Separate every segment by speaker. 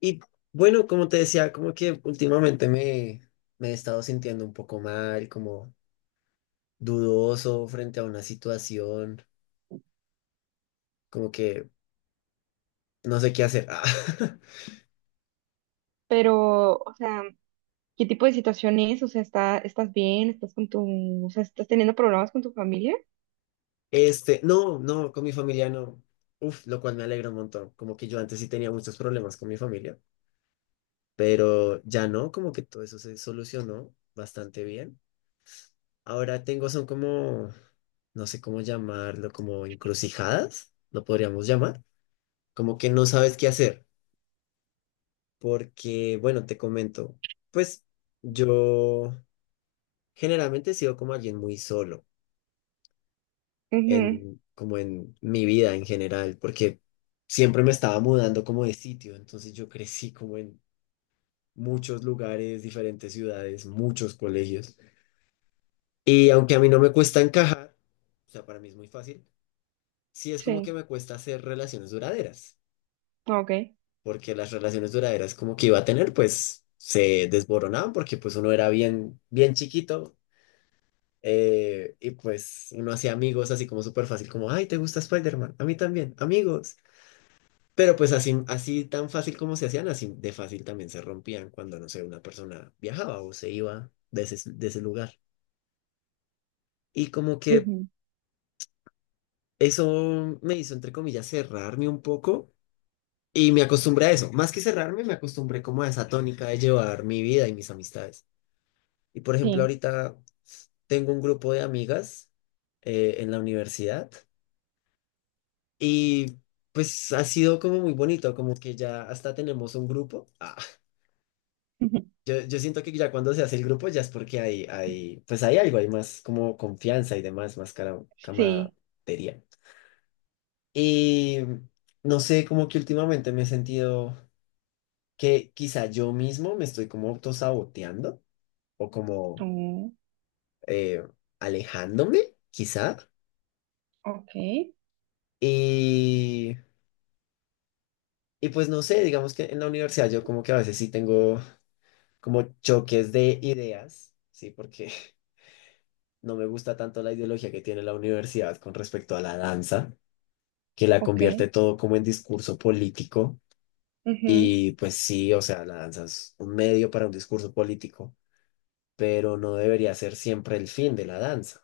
Speaker 1: Y bueno, como te decía, como que últimamente me he estado sintiendo un poco mal, como dudoso frente a una situación, como que no sé qué hacer. Ah,
Speaker 2: Pero, o sea, ¿qué tipo de situación es? O sea, estás bien? ¿Estás con o sea, estás teniendo problemas con tu familia?
Speaker 1: Este, no, no, con mi familia no. Uf, lo cual me alegra un montón. Como que yo antes sí tenía muchos problemas con mi familia, pero ya no, como que todo eso se solucionó bastante bien. Ahora tengo, son como, no sé cómo llamarlo, como encrucijadas, lo podríamos llamar, como que no sabes qué hacer porque, bueno, te comento, pues yo generalmente he sido como alguien muy solo
Speaker 2: Ujú.
Speaker 1: como en mi vida en general, porque siempre me estaba mudando como de sitio, entonces yo crecí como en muchos lugares, diferentes ciudades, muchos colegios, y aunque a mí no me cuesta encajar, o sea, para mí es muy fácil, sí es como que
Speaker 2: Sí,
Speaker 1: me cuesta hacer relaciones duraderas,
Speaker 2: ok.
Speaker 1: porque las relaciones duraderas como que iba a tener, pues se desboronaban porque pues uno era bien, bien chiquito. Y pues uno hacía amigos así como súper fácil, como, ay, ¿te gusta Spider-Man? A mí también, amigos. Pero pues así, así tan fácil como se hacían, así de fácil también se rompían cuando, no sé, una persona viajaba o se iba de de ese lugar. Y como que
Speaker 2: Ujú.
Speaker 1: eso me hizo, entre comillas, cerrarme un poco y me acostumbré a eso. Más que cerrarme, me acostumbré como a esa tónica de llevar mi vida y mis amistades. Y por ejemplo,
Speaker 2: Sí,
Speaker 1: ahorita tengo un grupo de amigas en la universidad. Y pues ha sido como muy bonito, como que ya hasta tenemos un grupo.
Speaker 2: ujú,
Speaker 1: Yo siento que ya cuando se hace el grupo ya es porque pues hay algo, hay más como confianza y demás, más
Speaker 2: sí.
Speaker 1: camaradería. Y no sé, como que últimamente me he sentido que quizá yo mismo me estoy como autosaboteando o como
Speaker 2: Mm.
Speaker 1: eh, alejándome, quizá.
Speaker 2: Ok,
Speaker 1: Y, y pues no sé, digamos que en la universidad yo como que a veces sí tengo como choques de ideas, ¿sí? Porque no me gusta tanto la ideología que tiene la universidad con respecto a la danza, que la
Speaker 2: ok.
Speaker 1: convierte todo como en discurso político.
Speaker 2: Ujú.
Speaker 1: Y pues sí, o sea, la danza es un medio para un discurso político, pero no debería ser siempre el fin de la danza.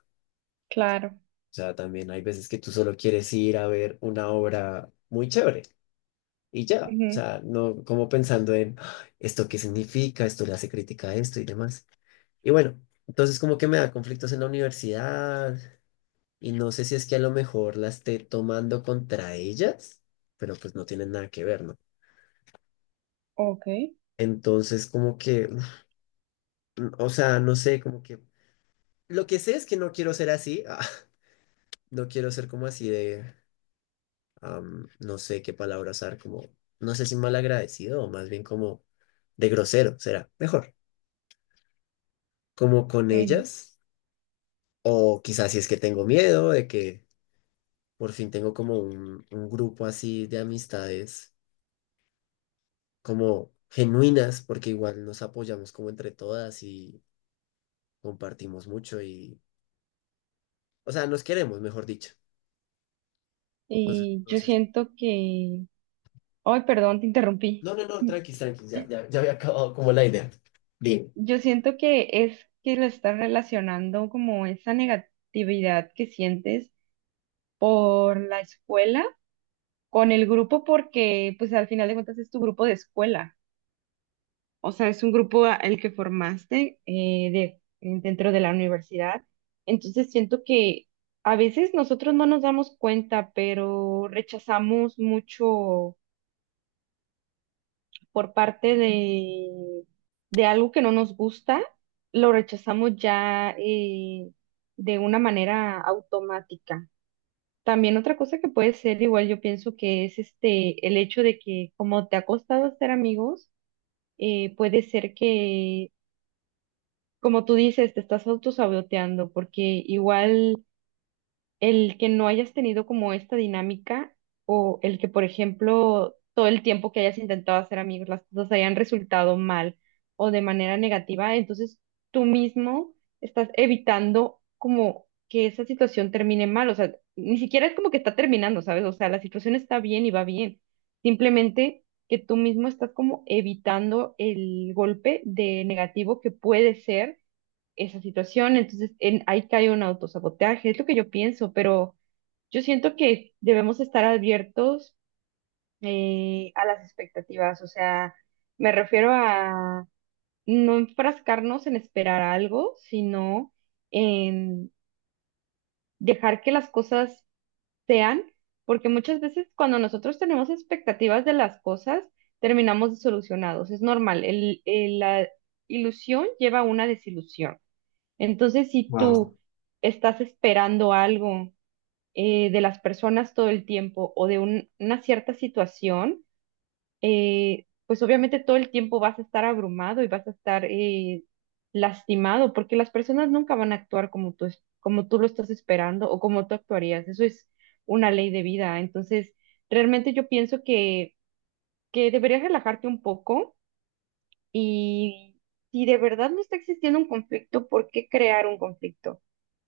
Speaker 2: Claro.
Speaker 1: O sea, también hay veces que tú solo quieres ir a ver una obra muy chévere y ya. O
Speaker 2: Ujú.
Speaker 1: sea, no como pensando en "Ah, esto qué significa, esto le hace crítica a esto y demás". Y bueno, entonces como que me da conflictos en la universidad y no sé si es que a lo mejor la esté tomando contra ellas, pero pues no tienen nada que ver, ¿no?
Speaker 2: Ok.
Speaker 1: Entonces como que, uf, o sea, no sé, como que lo que sé es que no quiero ser así, ah, no quiero ser como así de, am, no sé qué palabra usar, como, no sé si malagradecido o más bien como de grosero, será mejor, como con
Speaker 2: Ujú.
Speaker 1: ellas, o quizás si es que tengo miedo de que. Por fin tengo como un grupo así de amistades, como genuinas, porque igual nos apoyamos como entre todas y compartimos mucho y, o sea, nos queremos, mejor dicho. Entonces,
Speaker 2: Y yo
Speaker 1: entonces,
Speaker 2: siento que. Ay, perdón, te interrumpí.
Speaker 1: no, no, no, tranqui, tranqui, ya, ya, ya había acabado como la idea. Bien.
Speaker 2: Yo siento que es que lo estás relacionando como esa negatividad que sientes por la escuela, con el grupo porque pues al final de cuentas es tu grupo de escuela, o sea, es un grupo el que formaste dentro de la universidad. Entonces siento que a veces nosotros no nos damos cuenta, pero rechazamos mucho por parte de algo que no nos gusta, lo rechazamos ya de una manera automática. También otra cosa que puede ser, igual yo pienso que es este, el hecho de que como te ha costado hacer amigos, puede ser que, como tú dices, te estás autosaboteando, porque igual el que no hayas tenido como esta dinámica o el que, por ejemplo, todo el tiempo que hayas intentado hacer amigos, las cosas hayan resultado mal o de manera negativa, entonces tú mismo estás evitando como que esa situación termine mal, o sea, ni siquiera es como que está terminando, ¿sabes? O sea, la situación está bien y va bien, simplemente que tú mismo estás como evitando el golpe de negativo que puede ser esa situación. Entonces, ahí cae un autosabotaje, es lo que yo pienso, pero yo siento que debemos estar abiertos a las expectativas, o sea, me refiero a no enfrascarnos en esperar algo, sino en dejar que las cosas sean, porque muchas veces cuando nosotros tenemos expectativas de las cosas, terminamos desilusionados, es normal, la ilusión lleva a una desilusión. Entonces, si
Speaker 1: Wow,
Speaker 2: tú estás esperando algo de las personas todo el tiempo o de una cierta situación, pues obviamente todo el tiempo vas a estar abrumado y vas a estar lastimado porque las personas nunca van a actuar como como tú lo estás esperando o como tú actuarías. Eso es una ley de vida. Entonces, realmente yo pienso que deberías relajarte un poco y si de verdad no está existiendo un conflicto, ¿por qué crear un conflicto?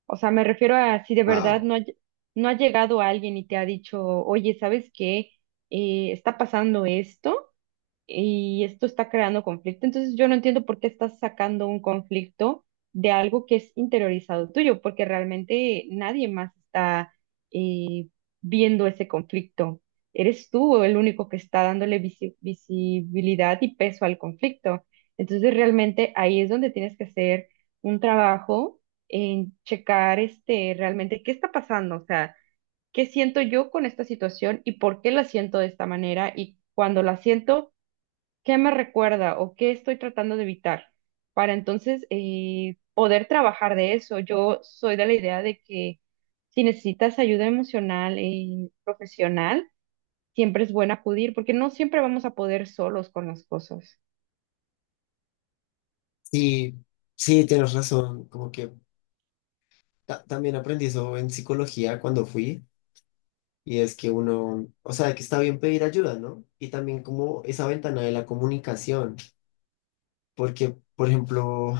Speaker 2: O sea, me refiero a si de verdad
Speaker 1: wow.
Speaker 2: no ha llegado alguien y te ha dicho, oye, ¿sabes qué? Está pasando esto y esto está creando conflicto. Entonces yo no entiendo por qué estás sacando un conflicto de algo que es interiorizado tuyo, porque realmente nadie más está eh, viendo ese conflicto. Eres tú el único que está dándole visibilidad y peso al conflicto. Entonces realmente ahí es donde tienes que hacer un trabajo en checar este realmente qué está pasando, o sea, qué siento yo con esta situación y por qué la siento de esta manera y cuando la siento qué me recuerda o qué estoy tratando de evitar para entonces poder trabajar de eso. Yo soy de la idea de que si necesitas ayuda emocional y profesional, siempre es bueno acudir porque no siempre vamos a poder solos con las cosas.
Speaker 1: Sí, sí, tienes razón. Como que también aprendí eso en psicología cuando fui. Y es que uno, o sea, que está bien pedir ayuda, ¿no? Y también como esa ventana de la comunicación. Porque, por ejemplo,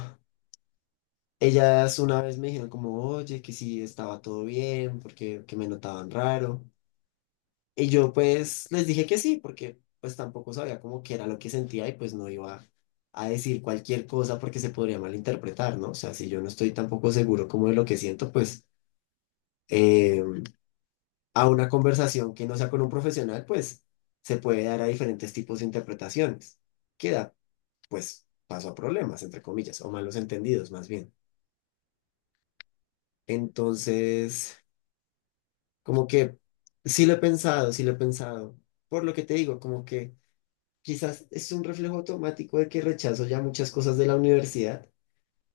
Speaker 1: ellas una vez me dijeron como, oye, que sí estaba todo bien, porque que me notaban raro. Y yo pues les dije que sí, porque pues tampoco sabía cómo que era lo que sentía y pues no iba a decir cualquier cosa porque se podría malinterpretar, ¿no? O sea, si yo no estoy tampoco seguro como de lo que siento, pues eh, a una conversación que no sea con un profesional, pues se puede dar a diferentes tipos de interpretaciones. Queda pues paso a problemas, entre comillas, o malos entendidos más bien. Entonces, como que sí lo he pensado, sí lo he pensado. Por lo que te digo, como que quizás es un reflejo automático de que rechazo ya muchas cosas de la universidad.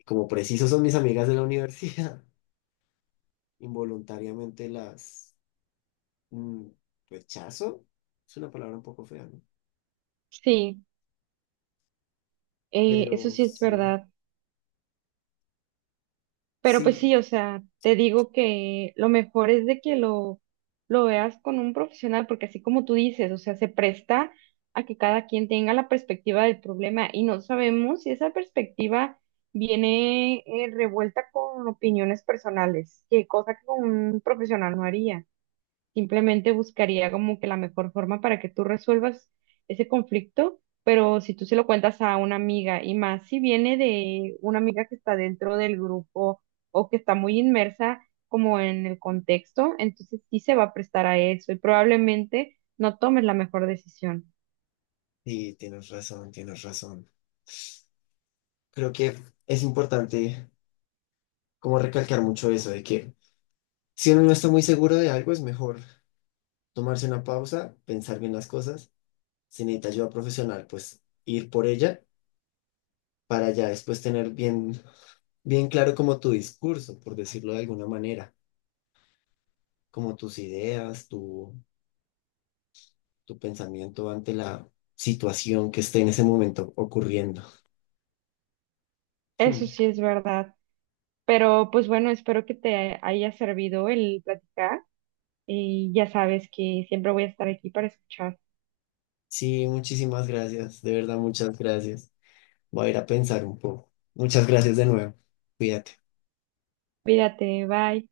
Speaker 1: Como preciso son mis amigas de la universidad, involuntariamente las mm, rechazo. Es una palabra un poco fea, ¿no?
Speaker 2: Sí, eso
Speaker 1: Pero
Speaker 2: sí es
Speaker 1: sí,
Speaker 2: verdad. Pero pues sí,
Speaker 1: sí,
Speaker 2: o sea, te digo que lo mejor es de que lo veas con un profesional, porque así como tú dices, o sea, se presta a que cada quien tenga la perspectiva del problema y no sabemos si esa perspectiva viene revuelta con opiniones personales, que cosa que un profesional no haría. Simplemente buscaría como que la mejor forma para que tú resuelvas ese conflicto, pero si tú se lo cuentas a una amiga y más si viene de una amiga que está dentro del grupo o que está muy inmersa como en el contexto, entonces sí se va a prestar a eso y probablemente no tomes la mejor decisión.
Speaker 1: sí, tienes razón, tienes razón. Creo que es importante como recalcar mucho eso de que si uno no está muy seguro de algo es mejor tomarse una pausa, pensar bien las cosas. Si necesita ayuda profesional, pues ir por ella para ya después tener bien claro como tu discurso, por decirlo de alguna manera, como tus ideas, tu pensamiento ante la situación que esté en ese momento ocurriendo.
Speaker 2: Eso
Speaker 1: Hmm.
Speaker 2: sí es verdad, pero pues bueno, espero que te haya servido el platicar y ya sabes que siempre voy a estar aquí para escuchar.
Speaker 1: Sí, muchísimas gracias, de verdad, muchas gracias. Voy a ir a pensar un poco. Muchas gracias de nuevo. Cuídate.
Speaker 2: Cuídate, bye.